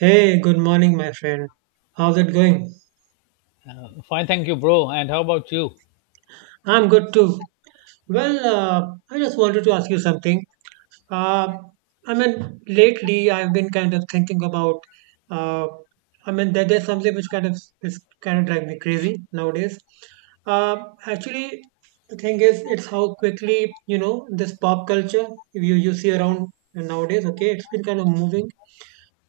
Hey, good morning, my friend. How's it going? Fine, thank you, bro. And how about you? I'm good too. Well, I just wanted to ask you something. Uh, Lately I've been kind of thinking about. Uh, there's something which is kind of driving me crazy nowadays. Uh, actually, the thing is, it's how quickly you know this pop culture you see around nowadays. Okay, it's been kind of moving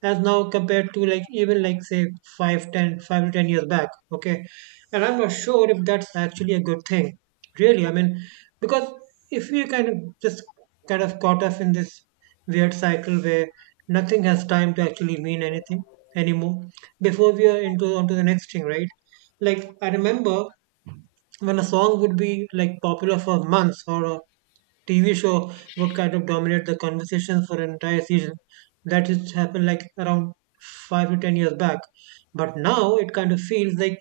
as now compared to like even like say five to 10 years back, okay, and I'm not sure if that's actually a good thing, really, I mean, because if we kind of just kind of caught up in this weird cycle where nothing has time to actually mean anything anymore before we are into onto the next thing, right? Like I remember when a song would be like popular for months or a TV show would kind of dominate the conversation for an entire season. That used to happen like around five to ten years back. But now it kind of feels like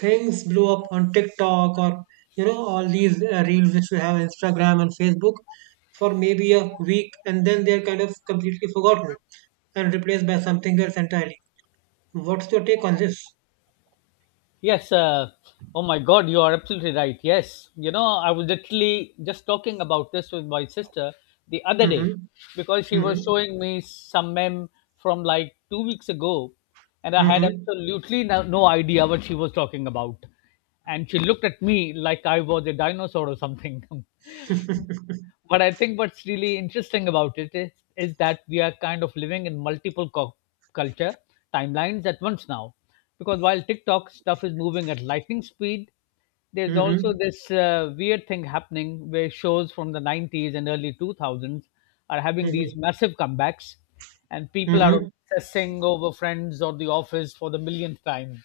things blew up on TikTok or you know all these reels which we have on Instagram and Facebook for maybe a week and then they're kind of completely forgotten and replaced by something else entirely. What's your take on this? Yes. Oh my God, you are absolutely right. Yes. You know, I was literally just talking about this with my sister the other day Mm-hmm. because she was Mm-hmm. showing me some mem from like 2 weeks ago, and I had Mm-hmm. absolutely no idea what she was talking about. And she looked at me like I was a dinosaur or something. But I think what's really interesting about it is that we are kind of living in multiple culture timelines at once now. Because while TikTok stuff is moving at lightning speed, there's also Mm-hmm. this weird thing happening where shows from the 90s and early 2000s are having Mm-hmm. these massive comebacks, and people are Mm-hmm. obsessing over Friends or The Office for the millionth time.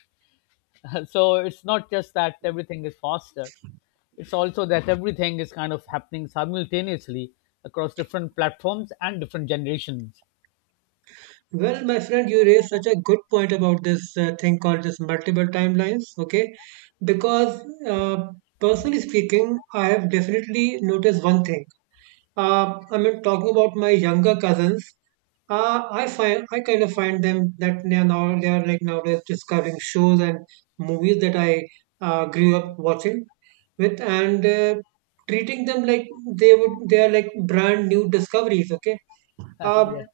So it's not just that everything is faster, it's also that everything is kind of happening simultaneously across different platforms and different generations. Well, my friend, you raised such a good point about this thing called this multiple timelines. Okay, because uh, personally speaking, I have definitely noticed one thing. Talking about my younger cousins, I kind of find them that they are like nowadays discovering shows and movies that I grew up watching with, and treating them like they are like brand new discoveries. Okay, uh, Yeah.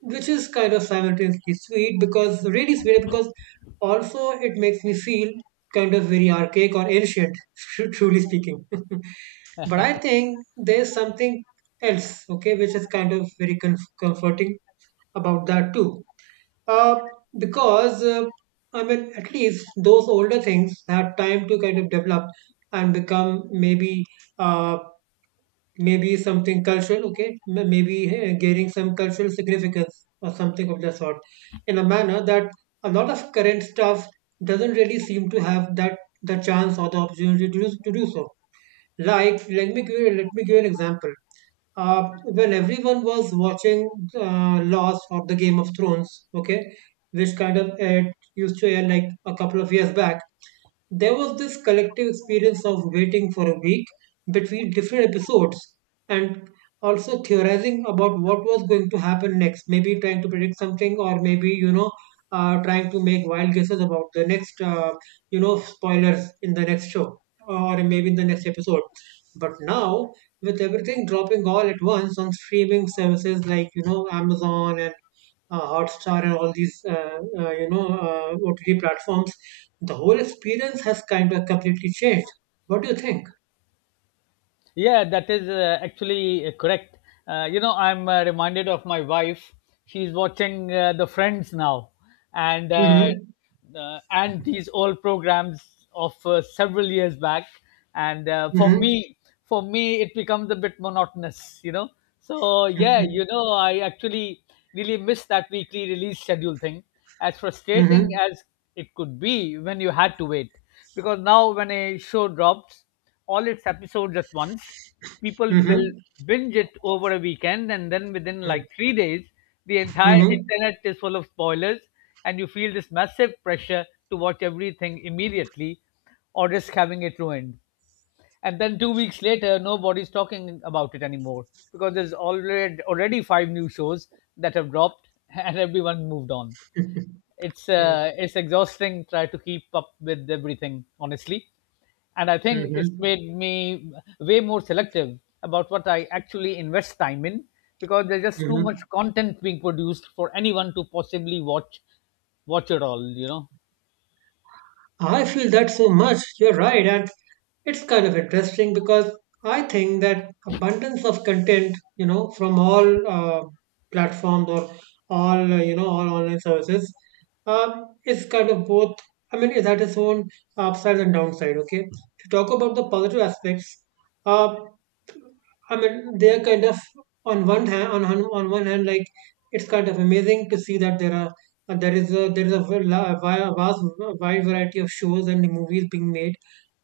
which is kind of simultaneously sweet, because really sweet, because also it makes me feel kind of very archaic or ancient, truly speaking but I think there's something else, okay, which is kind of very comforting about that too. Uh, because I mean, at least those older things had time to kind of develop and become uh, Maybe something cultural, okay? Maybe gaining some cultural significance or something of the sort in a manner that a lot of current stuff doesn't really seem to have that the chance or the opportunity to do so. Like, let me give you an example. When everyone was watching Lost or the Game of Thrones, okay, which kind of used to air like a couple of years back, there was this collective experience of waiting for a week between different episodes and also theorizing about what was going to happen next. Maybe trying to predict something, or maybe, you know, trying to make wild guesses about the next, you know, spoilers in the next show or maybe in the next episode. But now, with everything dropping all at once on streaming services like, you know, Amazon and Hotstar and all these you know OTT platforms, the whole experience has kind of completely changed. What do you think? Yeah, that is actually correct. You know, I'm reminded of my wife. She's watching the Friends now, and uh, Mm-hmm. and these old programs of several years back. And for Mm-hmm. me, for me, it becomes a bit monotonous. So yeah, Mm-hmm. I actually really miss that weekly release schedule thing. As frustrating Mm-hmm. as it could be when you had to wait, because now when a show drops all its episodes at once. People Mm-hmm. will binge it over a weekend, and then within like 3 days, the entire Mm-hmm. internet is full of spoilers, and you feel this massive pressure to watch everything immediately or risk having it ruined. And then 2 weeks later, nobody's talking about it anymore because there's already five new shows that have dropped and everyone moved on. it's Yeah. uh, it's exhausting, try to keep up with everything honestly. And I think it's Mm-hmm. made me way more selective about what I actually invest time in, because there's just too much Mm-hmm. content being produced for anyone to possibly watch it all. I feel that so much. You're right. And it's kind of interesting because I think that abundance of content, you know, from all platforms or all, you know, all online services is kind of both. I mean, it had its own upside and downside. Okay. To talk about the positive aspects, uh, I mean, they're kind of on one hand, on one hand, like it's kind of amazing to see that there are there is a v- la- a vi- a vast wide variety of shows and movies being made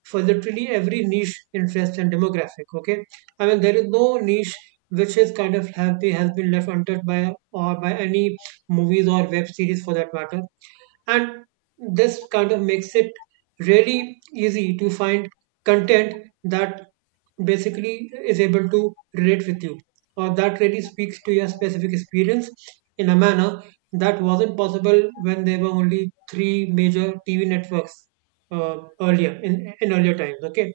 for literally every niche, interest, and demographic. Okay, I mean there is no niche which is kind of have been has been left untouched by or by any movies or web series for that matter, and this kind of makes it really easy to find content that basically is able to relate with you or that really speaks to your specific experience in a manner that wasn't possible when there were only three major TV networks earlier in earlier times, okay.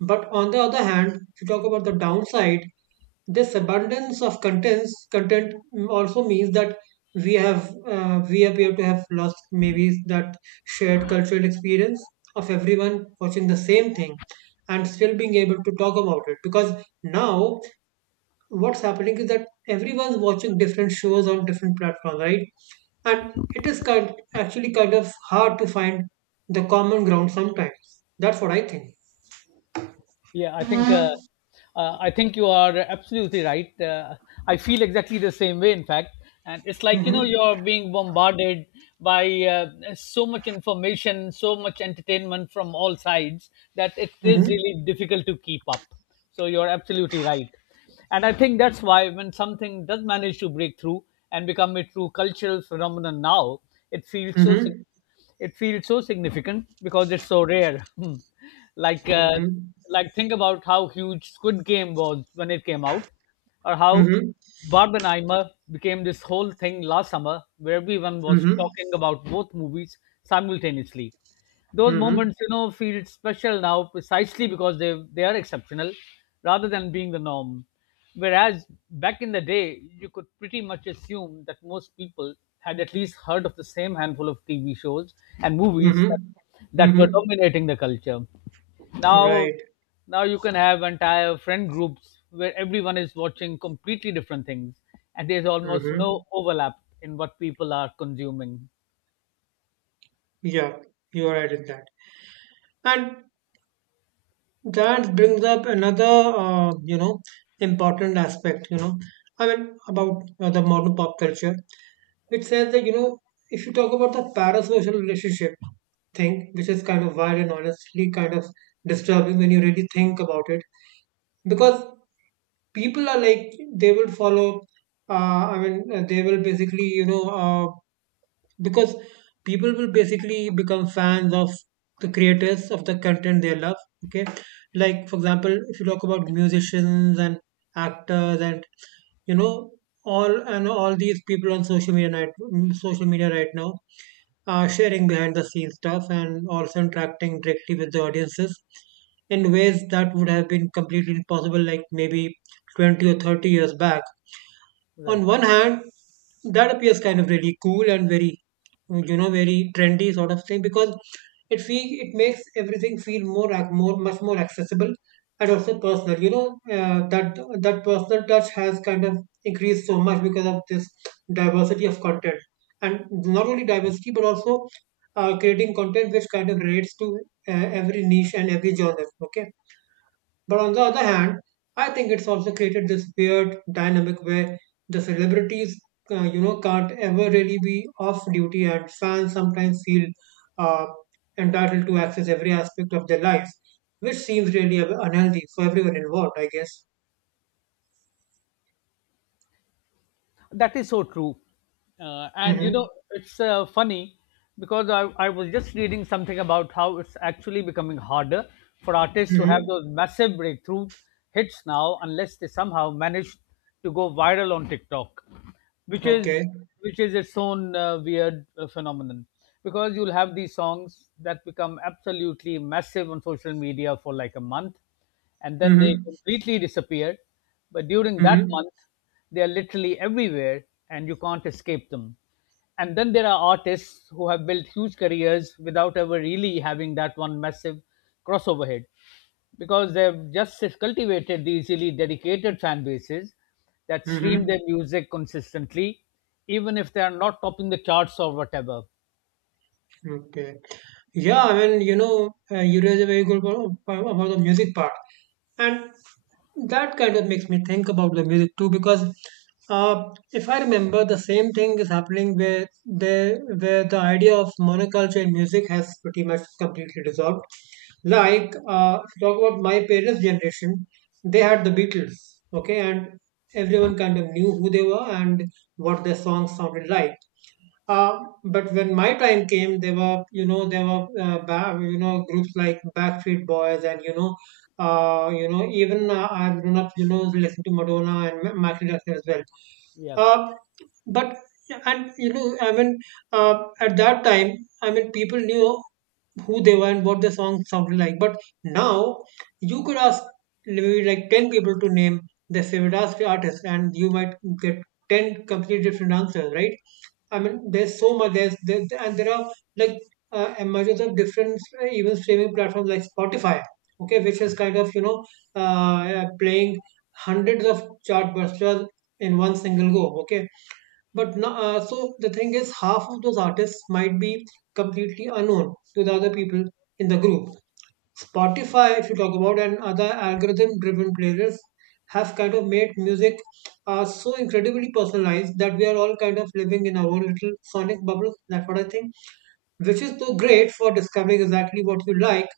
But on the other hand, if you talk about the downside, this abundance of content also means that we have we appear to have lost maybe that shared cultural experience of everyone watching the same thing and still being able to talk about it, because now what's happening is that everyone's watching different shows on different platforms, right? And it is kind of hard to find the common ground sometimes. That's what I think. Yeah, I think you are absolutely right. I feel exactly the same way, in fact, and it's like Hmm. you're being bombarded by so much information, so much entertainment from all sides that it Hmm. is really difficult to keep up. So you're absolutely right, and I think that's why when something does manage to break through and become a true cultural phenomenon now, it feels so significant Mhm. it feels so significant because it's so rare. Hmm. like, uh, Mhm. like, think about how huge Squid Game was when it came out, or how Mhm. Barbenheimer became this whole thing last summer, where everyone was Mhm. talking about both movies simultaneously. Those Mhm. moments, feel special now precisely because they are exceptional, rather than being the norm. Whereas back in the day, you could pretty much assume that most people had at least heard of the same handful of TV shows and movies that, Mhm. that were Mhm. dominating the culture. Now, Right. now, you can have entire friend groups where everyone is watching completely different things, and there's almost no Mhm. overlap in what people are consuming. Yeah, you are right in that. And that brings up another, you know, important aspect, you know, I mean, about the modern pop culture. It says that, you know, if you talk about the parasocial relationship thing, which is kind of wild and honestly kind of disturbing when you really think about it, because people are like they will follow I mean they will basically you know because people will basically become fans of the creators of the content they love, okay, like for example if you talk about musicians and actors and you know all and all these people on social media, right now, sharing behind the scenes stuff and also interacting directly with the audiences in ways that would have been completely impossible like maybe 20 or 30 years back. Right. On one hand that appears kind of really cool and very, you know, very trendy sort of thing, because it makes everything feel more much more accessible and also personal, you know. uh, that that personal touch has kind of increased so much because of this diversity of content, and not only diversity but also creating content which kind of relates to every niche and every genre, okay. But on the other hand, I think it's also created this weird dynamic where the celebrities, you know, can't ever really be off duty, and fans sometimes feel uh, entitled to access every aspect of their life, which seems really unhealthy for everyone involved, I guess. That is so true. Uh, and you Mm-hmm. know, it's funny because I was just reading something about how it's actually becoming harder for artists to have Mm-hmm. those massive breakthroughs hits now unless they somehow manage to go viral on TikTok, which is Okay. which is its own weird phenomenon, because you'll have these songs that become absolutely massive on social media for like a month and then they Mm-hmm. completely disappeared. But during that Mm-hmm. month, they are literally everywhere and you can't escape them. And then there are artists who have built huge careers without ever really having that one massive crossover hit because they've just cultivated these really dedicated fan bases that stream Mm-hmm. their music consistently, even if they are not topping the charts or whatever. Okay. Yeah, I mean, you know, you raise a very good point about the music part. And that kind of makes me think about the music too, because uh, if I remember, the same thing is happening where the idea of monoculture in music has pretty much completely dissolved. Like, if you talk about my parents' generation, they had the Beatles, okay, and everyone kind of knew who they were and what their songs sounded like. Uh, but when my time came, there were, you know, groups like Backstreet Boys and, you know, even I've grown up, you know, listening to Madonna and Michael Jackson as well. Yeah. Uh, but, you know, I mean, at that time, I mean, people knew who they were and what the song sounded like. But now, you could ask maybe like 10 people to name their favorite artist, and you might get 10 completely different answers, right? I mean, there's so much. There's there, and there are like emergence of different even streaming platforms like Spotify, okay, which is kind of you know playing hundreds of chartbusters in one single go, okay. But no, so the thing is, half of those artists might be completely unknown to the other people in the group. Spotify, if you talk about, and other algorithm driven playlists have kind of made music so incredibly personalized that we are all kind of living in our own little sonic bubble. That's what I think, which is so great for discovering exactly what you like,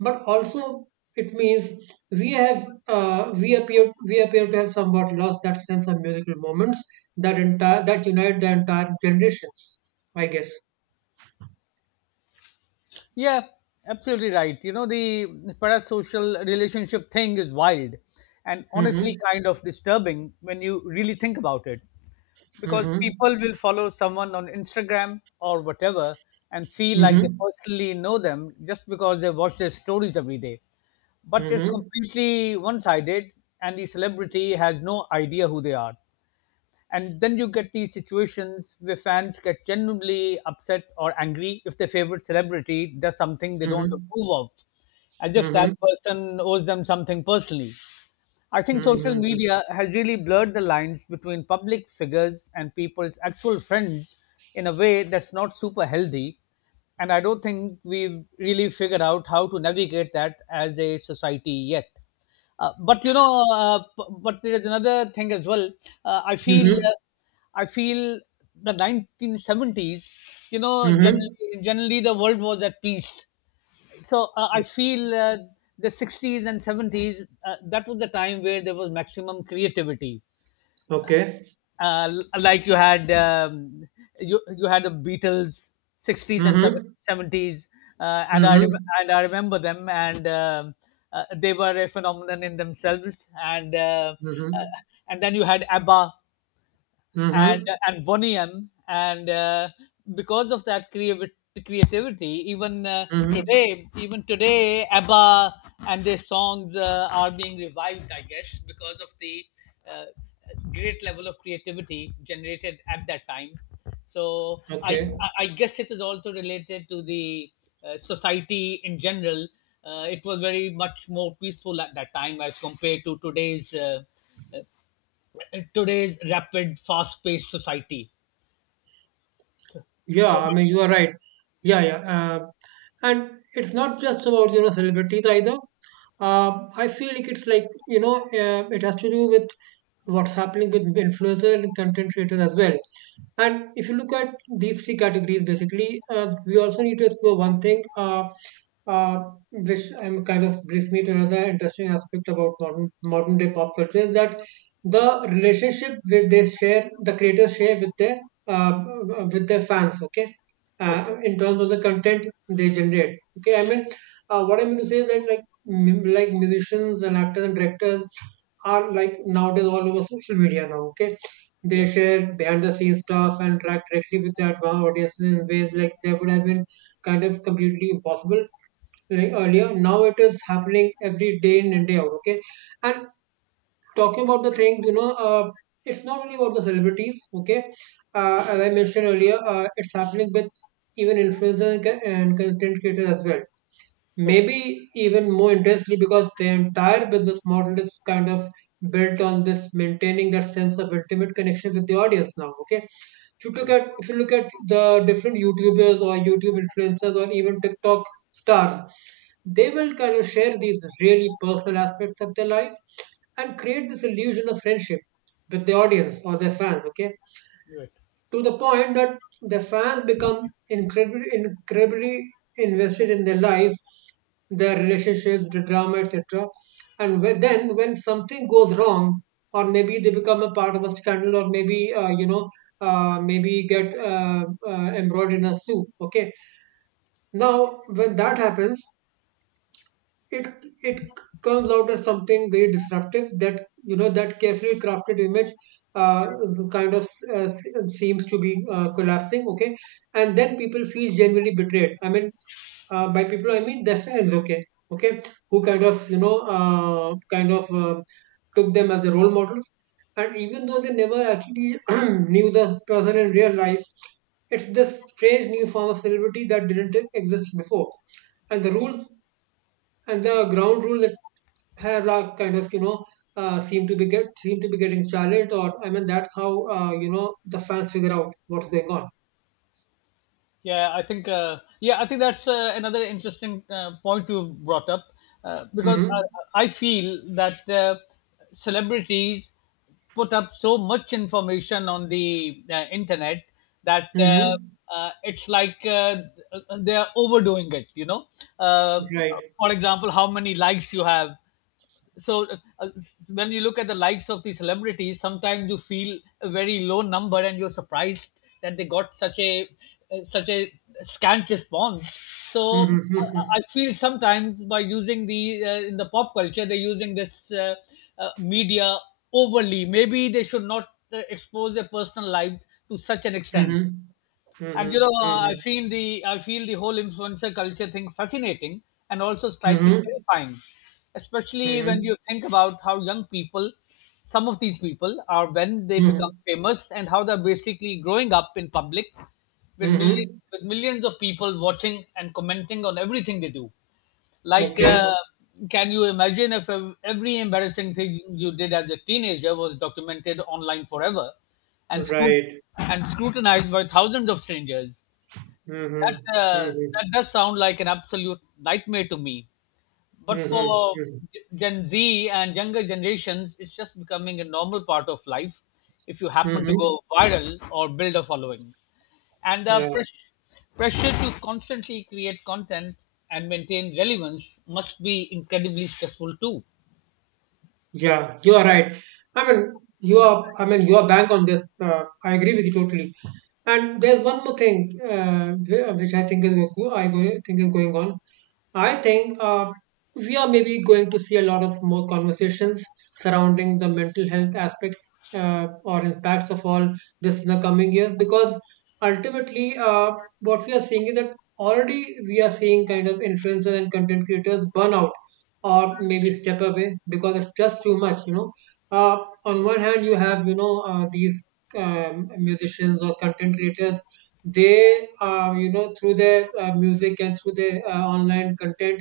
but also it means we have we appear to have somewhat lost that sense of musical moments that unite the entire generations. I guess. Yeah, absolutely right. You know, the parasocial relationship thing is wild and Mm-hmm. honestly kind of disturbing when you really think about it because Mm-hmm. people will follow someone on Instagram or whatever and feel like they Mm-hmm. personally know them just because they watch their stories every day. But it's Mm-hmm. completely one sided, and the celebrity has no idea who they are. And then you get these situations where fans get genuinely upset or angry if their favorite celebrity does something they don't Mm-hmm. approve of, as if that Mm-hmm. person owes them something personally. I think social Mhm, media has really blurred the lines between public figures and people's actual friends in a way that's not super healthy. And I don't think we've really figured out how to navigate that as a society yet. But you know, p- but there's another thing as well. Uh, I feel, mhm, uh, I feel the 1970s. You know, mhm, generally, generally the world was at peace, so I feel the 60s and 70s, that was the time where there was maximum creativity. okay. Like you had you had the Beatles 60s and Mhm, 70s, uh, and I rem- mhm, and I remember them, and they were a phenomenon in themselves. Uh, mhm, and then you had ABBA and mhm, and Bonnie M. And Because of that creativity, mhm, even today, ABBA and their songs are being revived, I guess, because of the uh, great level of creativity generated at that time. So I okay. I I guess it is also related to the society in general. It was very much more peaceful at that time as compared to today's rapid, fast-paced society. Yeah, So I mean, you are right. Yeah, yeah. And it's not just about, you know, celebrities either. I feel like it's like, you know, it has to do with what's happening with influencers and content creators as well. And if you look at these three categories, basically, we also need to explore one thing, uh, which kind of brings me to another interesting aspect about modern day pop culture is that the relationship which they share, the creators share with their uh, with their fans. Okay, okay, in terms of the content they generate, okay. I mean, what I mean to say is that like musicians and actors and directors are like nowadays all over social media now, okay. They yeah, share behind the scenes stuff and interact directly with their advanced audiences in ways like that would have been kind of completely impossible, like earlier. Now it is happening every day in and day out, okay. And talking about the thing, it's not only about the celebrities, okay? As I mentioned earlier, it's happening with even influencers and content creators as well, okay, maybe even more intensely because the entire business model is kind of built on this, maintaining that sense of intimate connection with the audience now, okay. If you look at the different youtubers or youtube influencers or even tiktok stars, they will kind of share these really personal aspects of their lives and create this illusion of friendship with the audience or their fans, okay. right. To the point that the fans become incredibly, incredibly invested in their life, their relationships, the drama, etc. And whe- then when something goes wrong, or maybe they become a part of a scandal, or maybe get embroiled in a soup. Okay, now when that happens, it it comes out as something very disruptive. That, you know, that carefully crafted image uh, kind of uh, seems to be collapsing, okay. And then people feel genuinely betrayed. I mean, by people I mean their fans, okay. Okay, who kind of took them as the role models, and even though they never actually knew the person in real life, it's this strange new form of celebrity that didn't exist before. And the rules, and the ground rules that has a kind of seem to be getting challenged, or I mean that's how the fans figure out what's going on. Yeah, I think that's another interesting point you brought up, because Mm-hmm. I feel that celebrities put up so much information on the internet, that Mm-hmm. It's like they are overdoing it. Uh, Right. for example, how many likes you have. So uh, when you look at the likes of the celebrities, sometimes you feel a very low number and you're surprised that they got such a scant response. so i Mm-hmm. I feel sometimes, by using the in the pop culture they're using this media overly, maybe they should not expose their personal lives to such an extent. Mm-hmm. and you Mm-hmm. know, uh, i Mm-hmm. feel the I feel the whole influencer culture thing fascinating and also Mm-hmm. slightly Mm-hmm. terrifying, especially when Mm-hmm. you think about how young people, some of these people are when they become Mm-hmm. famous, and how they're basically growing up in public with millions Mm-hmm. with millions of people watching and commenting on everything they do. Like, Okay. can you imagine if every embarrassing thing you did as a teenager was documented online forever and, scru- Right. and scrutinized by thousands of strangers? Mm-hmm. That, uh, Mm-hmm. that does sound like an absolute nightmare to me. But Mm-hmm. for Mm-hmm. Gen Z and younger generations, it's just becoming a normal part of life if you happen to Mm-hmm. go viral or build a following, and the Yeah. Pressure to constantly create content and maintain relevance must be incredibly stressful too. Yeah, you are right. I mean, you are. I mean, you are bank on this. I agree with you totally. And there's one more thing which I think is going on. I think we are maybe going to see a lot of more conversations surrounding the mental health aspects or impacts of all this in the coming years, because ultimately, what we are seeing is that already we are seeing kind of influencers and content creators burn out or maybe step away because it's just too much uh, on one hand, you have these musicians or content creators. They, through their music and through their online content,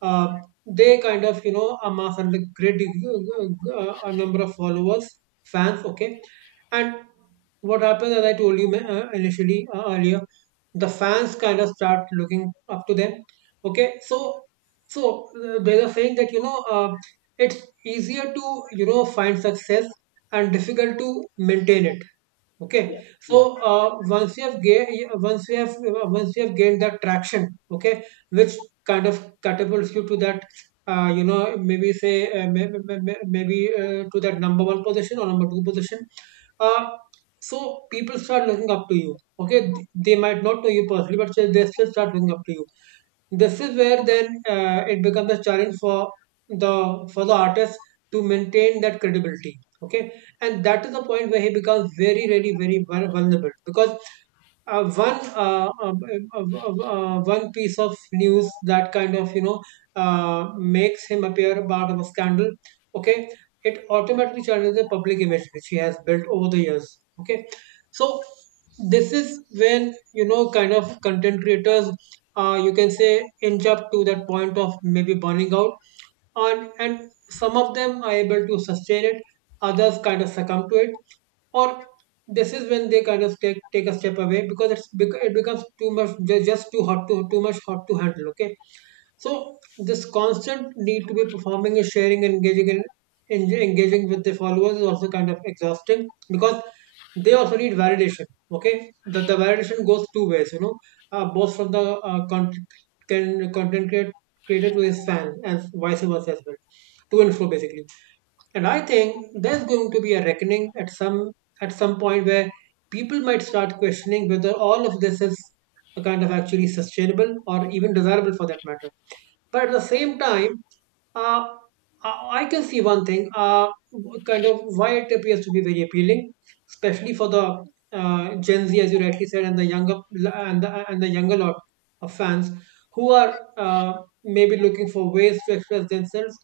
uh, they kind of amass and like great a number of followers, fans, okay. And what happens, as I told you, initially, earlier, the fans kind of start looking up to them, okay. So there's a saying that, it's easier to find success and difficult to maintain it, okay. Yeah. So, Yeah. Once you have gained, once you have gained that traction, okay, which kind of catapults you to that you know maybe say maybe, maybe to that number one position or number two position. Uh, so people start looking up to you, okay. They might not know you personally, but they still start looking up to you. This is where then, it becomes a challenge for the artist to maintain that credibility, okay. And that is the point where he becomes very, really very vulnerable, because uh, one uh, um, one piece of news that kind of makes him appear a part of a scandal, okay. It automatically changes the public image which he has built over the years, okay. So this is when, kind of, content creators you can say inch up to that point of maybe burning out. And some of them are able to sustain it, others kind of succumb to it. Or this is when they kind of take a step away because it becomes too much, just too hot to, too much hot to handle, okay. So this constant need to be performing and sharing and engaging with the followers is also kind of exhausting, because they also need validation, okay. The validation goes two ways, both from the content, can, content create, creator to his fan, and vice versa as well, to and fro basically. And I think there's going to be a reckoning at some point where people might start questioning whether all of this is a kind of actually sustainable or even desirable, for that matter. But at the same time, uh, I can see one thing, kind of why it appears to be very appealing, especially for the uh, Gen Z, as you rightly said, and the younger, and the younger lot of fans, who are uh, maybe looking for ways to express themselves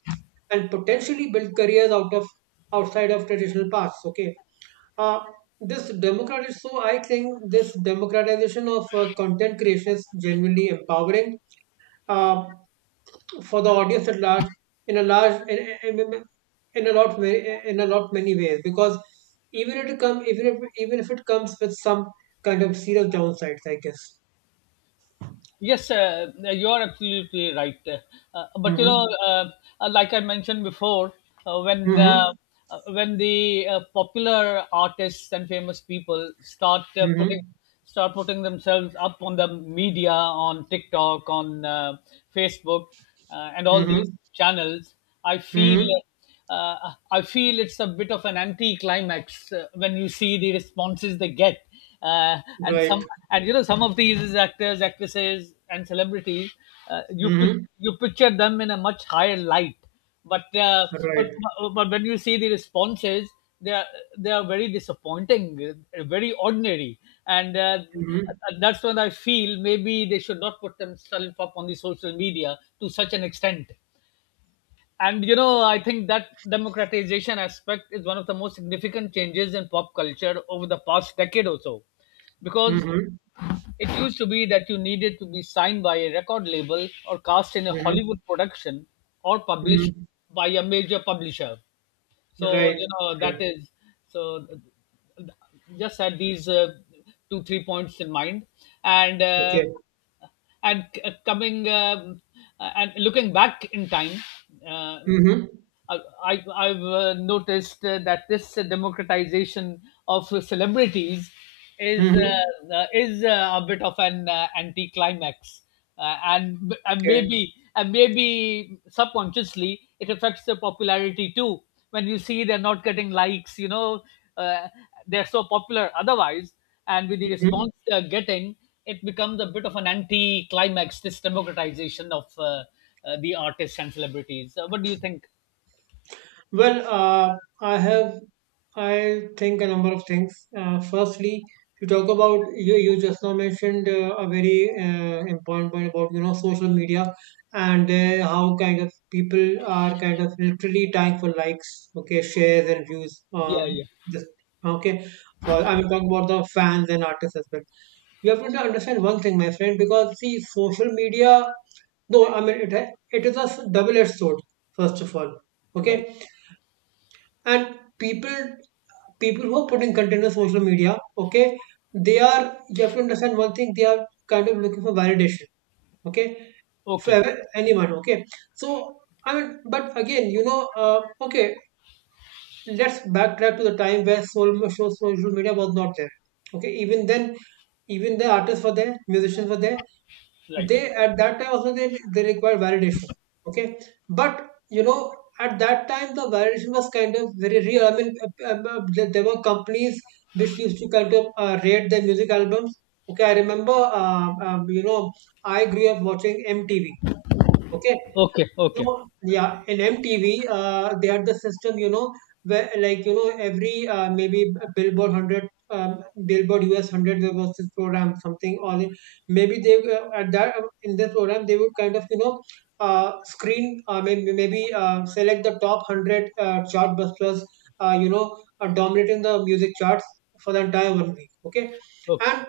and potentially build careers outside of traditional paths, okay. uh, this democratic so I think this democratization of content creation is genuinely empowering. Uh, for the audience at large, in a large in, in a lot in a lot many ways, because even if it comes with some kind of serious downsides, I guess. Yes, you are absolutely right. Uh, but you know, Mm-hmm. uh, uh, like I mentioned before, uh, when uh, Mm-hmm. when the popular artists and famous people start uh, Mm-hmm. putting start putting themselves up on the media, on TikTok, on Facebook, and all these Mm-hmm. channels, I feel Mm-hmm. uh, I feel it's a bit of an anti-climax when you see the responses they get, uh, and Right. some and some of these actors, actresses, and celebrities, uh, you pic- Mm-hmm. you picture them in a much higher light, but uh, but Right. but when you see the responses, they are they are very disappointing, very ordinary, and mm-hmm. that's when I feel maybe they should not put themselves up on the social media to such an extent. And I think that democratization aspect is one of the most significant changes in pop culture over the past decade or so, because Mm-hmm. it used to be that you needed to be signed by a record label or cast in a Mm-hmm. Hollywood production or published Mm-hmm. by a major publisher. so Right. you know that Right. is... so th- just had these two three points in mind, and uh, Okay. and c- coming and looking back in time, uh, Mm-hmm. I, I've noticed that this democratization of celebrities is Mm-hmm. uh, uh, is uh, a bit of an anticlimax, uh, and and Okay. maybe and maybe subconsciously it affects the popularity too. When you see they're not getting likes, uh, they're so popular otherwise, and with the Mm-hmm. response they're getting, it becomes a bit of an anti-climax. This democratization of, the artists and celebrities. What do you think? Well, I think a number of things. Firstly, you talk about, you just now mentioned a very important point about social media, and how kind of people are kind of literally dying for likes, okay, shares and views Yeah, on yeah, this. Okay, for I will talk about the fans and artists as well. You have to understand one thing, my friend, because see, social media, though I mean it, it is a double-edged sword. First of all, right. okay. And people who are putting content on social media, okay, they are, you have to understand one thing, they are kind of looking for validation, okay, for Okay, anyone, okay. So I mean, but again, okay, let's backtrack to the time where social media was not there, okay. Even then, even the artists were there, musicians were there. right. They, at that time also, they require validation, okay. But you know, at that time the validation was kind of very real. I mean, there there were companies which used to kind of rate their music albums, okay. I remember I grew up watching MTV, okay. Okay, okay, No, yeah, in MTV, they had the system, where like every maybe Billboard 100, Billboard US 100, there was this program something or maybe they, at that in this program they would kind of screen, maybe maybe select the top 100 chartbusters, uh, you know, dominating the music charts for the entire one week. Okay, okay, and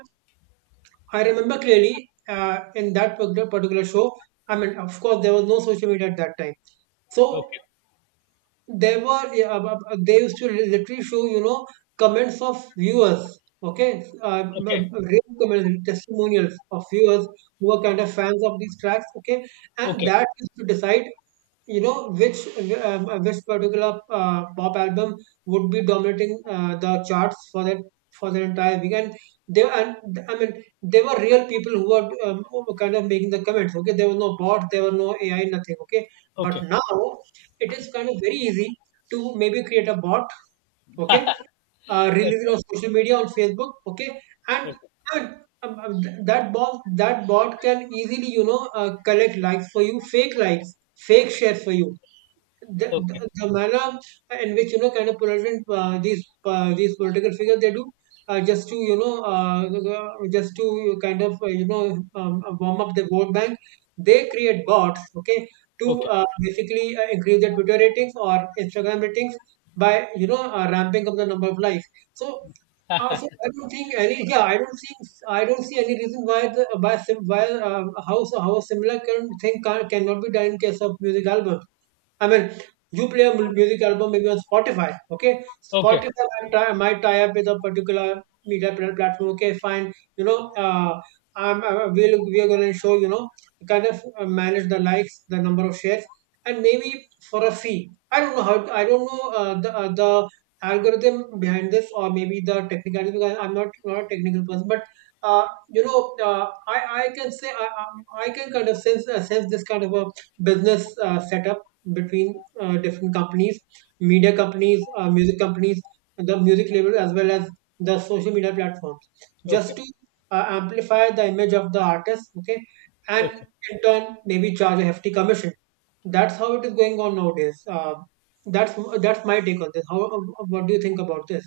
I remember clearly in that particular show. I mean, of course, there was no social media at that time, so okay, there were, yeah, they used to literally show, comments of viewers. Okay, okay. Real comments, testimonials of viewers who are kind of fans of these tracks. Okay, and Okay. that used to decide, you know which which particular pop album would be dominating the charts for the entire week. And they and I mean, they were real people who were, kind of making the comments. Okay, there was no bot, there were no AI, nothing. Okay, but Okay. now it is kind of very easy to maybe create a bot. Okay, release it Okay. on social media, on Facebook. Okay, and Okay. I mean, that bot can easily, collect likes for you, fake likes, fake share for you, the, Okay. the, the manner in which, you know, kind of political, these political figures, they do, just to, you know, just to kind of, warm up the vote bank. They create bots. Okay, to Okay. Basically increase the Twitter ratings or Instagram ratings by, ramping up the number of likes. So, so I don't think any yeah, I don't think, I don't see any reason why the why sim, why how so how a similar, thing, cannot be done in case of music album. I mean, you play a music album, maybe on Spotify, okay? Okay. Spotify might tie up with a particular media platform, okay? Fine, you know, I'm, I will we are going to show, you know, kind of manage the likes, the number of shares, and maybe for a fee. I don't know how. I don't know, the algorithm behind this, or maybe the technicality. Because I'm not a technical person, but you know, I can say, I can kind of sense this kind of a business setup between different companies, media companies, music companies, the music label, as well as the social media platforms, Okay. just to amplify the image of the artist, okay, and Okay. in turn maybe charge a hefty commission. That's how it is going on nowadays. That's that's my take on this. How What do you think about this?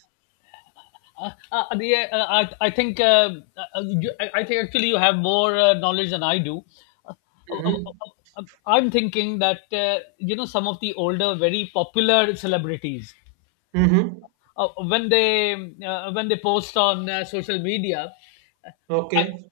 I think, I think actually you have more knowledge than I do. Uh, uh, uh, Mm-hmm. uh, I'm thinking that, some of the older, very popular celebrities, Mm-hmm. uh, when they when they post on social media, uh, Okay.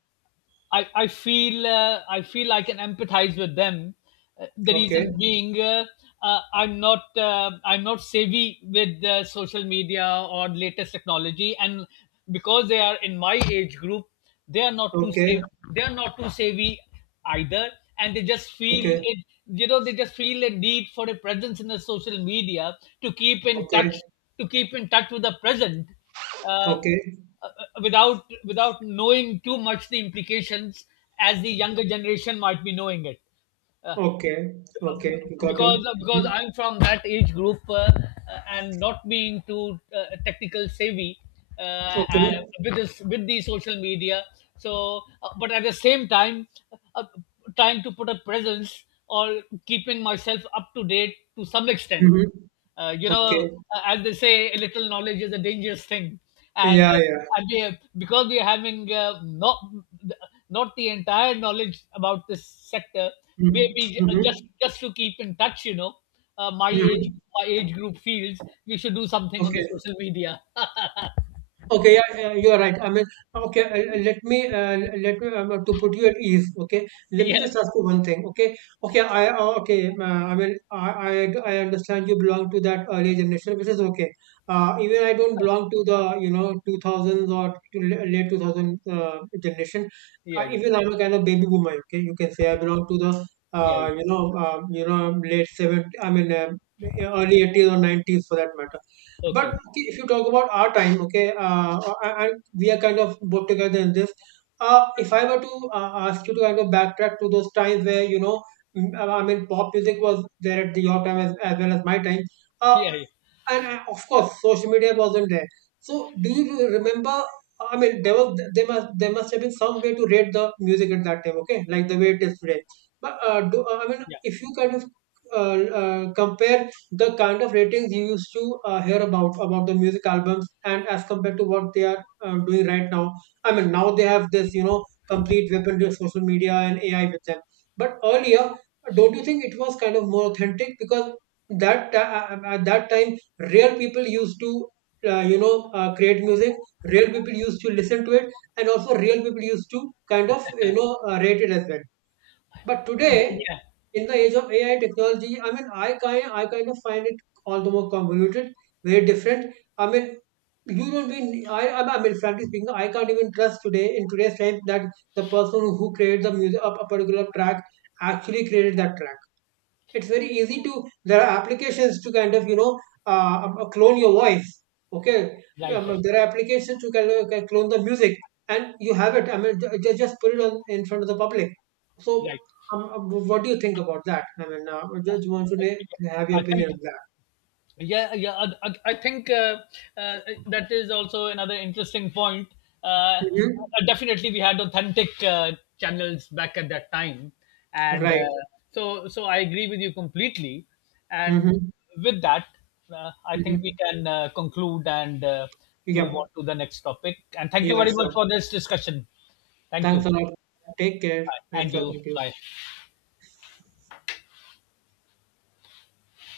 I feel I can empathize with them. The reason Okay. being, I'm not savvy with social media or latest technology, and because they are in my age group, Okay. They are not too savvy either, and they just feel Okay. it. You know, they just feel a need for a presence in the social media to keep in touch Okay. With the present. Uh, Okay. without knowing too much the implications, as the younger generation might be knowing it, uh, Okay. Okay. Got you. because Mm-hmm. I'm from that age group, and not being too technical savvy, uh, uh, Okay. with the social media, but at the same time, uh, uh, trying to put a presence or keeping myself up to date to some extent. Mm-hmm. uh, you know, Okay. As they say, a little knowledge is a dangerous thing, and Yeah, yeah. and we, because we are having not the entire knowledge about this sector, Mm-hmm. maybe Mm-hmm. just to keep in touch. you know, uh, my age Mm-hmm. my age group feels we should do something on the Okay. social media. Okay, yeah, yeah, you are right. I mean, okay, let me, to put you at ease. Okay, let me Yeah, just ask you one thing. Okay, okay. I mean, I understand you belong to that early generation, which is okay. Even I don't belong to the, you know, two thousands, or to late two thousand generation. yeah, yeah, yeah. Even I'm a kind of baby boomer. Okay, you can say I belong to the, Yeah. You know, late seventy. I mean, early 80s or nineties, for that matter. But Okay, okay, if you talk about our time, okay, and we are kind of both together in this. If I were to ask you to kind of backtrack to those times where, you know, I mean, pop music was there at your time, as well as my time. Uh, yeah, and of course social media wasn't there, so do you remember, I mean, there must have been some way to rate the music at that time, okay, like the way it is today. But I mean, yeah, if you kind of compare the kind of ratings you used to hear about the music albums, and as compared to what they are doing right now. I mean, now they have this, you know, complete weapon of social media and ai with them, but earlier, don't you think it was kind of more authentic? Because at that time, rare people used to, create music, real people used to listen to it, and also real people used to kind of, rate it as well. But yeah, today, yeah. in the age of ai technology, I mean, I kind of find it all the more convoluted, very different. I mean, you don't mean, I mean, frankly speaking, I can't even trust today, in today's time, that the person who created the music, a particular track, actually created that track. It's very easy to, there are applications to kind of, uh, clone your voice. Okay. Right, right. There are applications to kind of clone the music, and you have it. I mean, just put it on in front of the public. So, Right. What do you think about that? I mean, I just want to have Uh, your thank, opinion on that. yeah, yeah, I think uh, that is also another interesting point. uh, Hmm. Definitely we had authentic channels back at that time, and Right. uh, so so I agree with you completely. And Mm-hmm. with that, I think we Mm-hmm. can conclude and move on Yep. to the next topic. And thank you Yeah, very much sure. for this discussion. Thank you. Thanks a lot. Take care. Bye. Nice And you, talking to you. bye.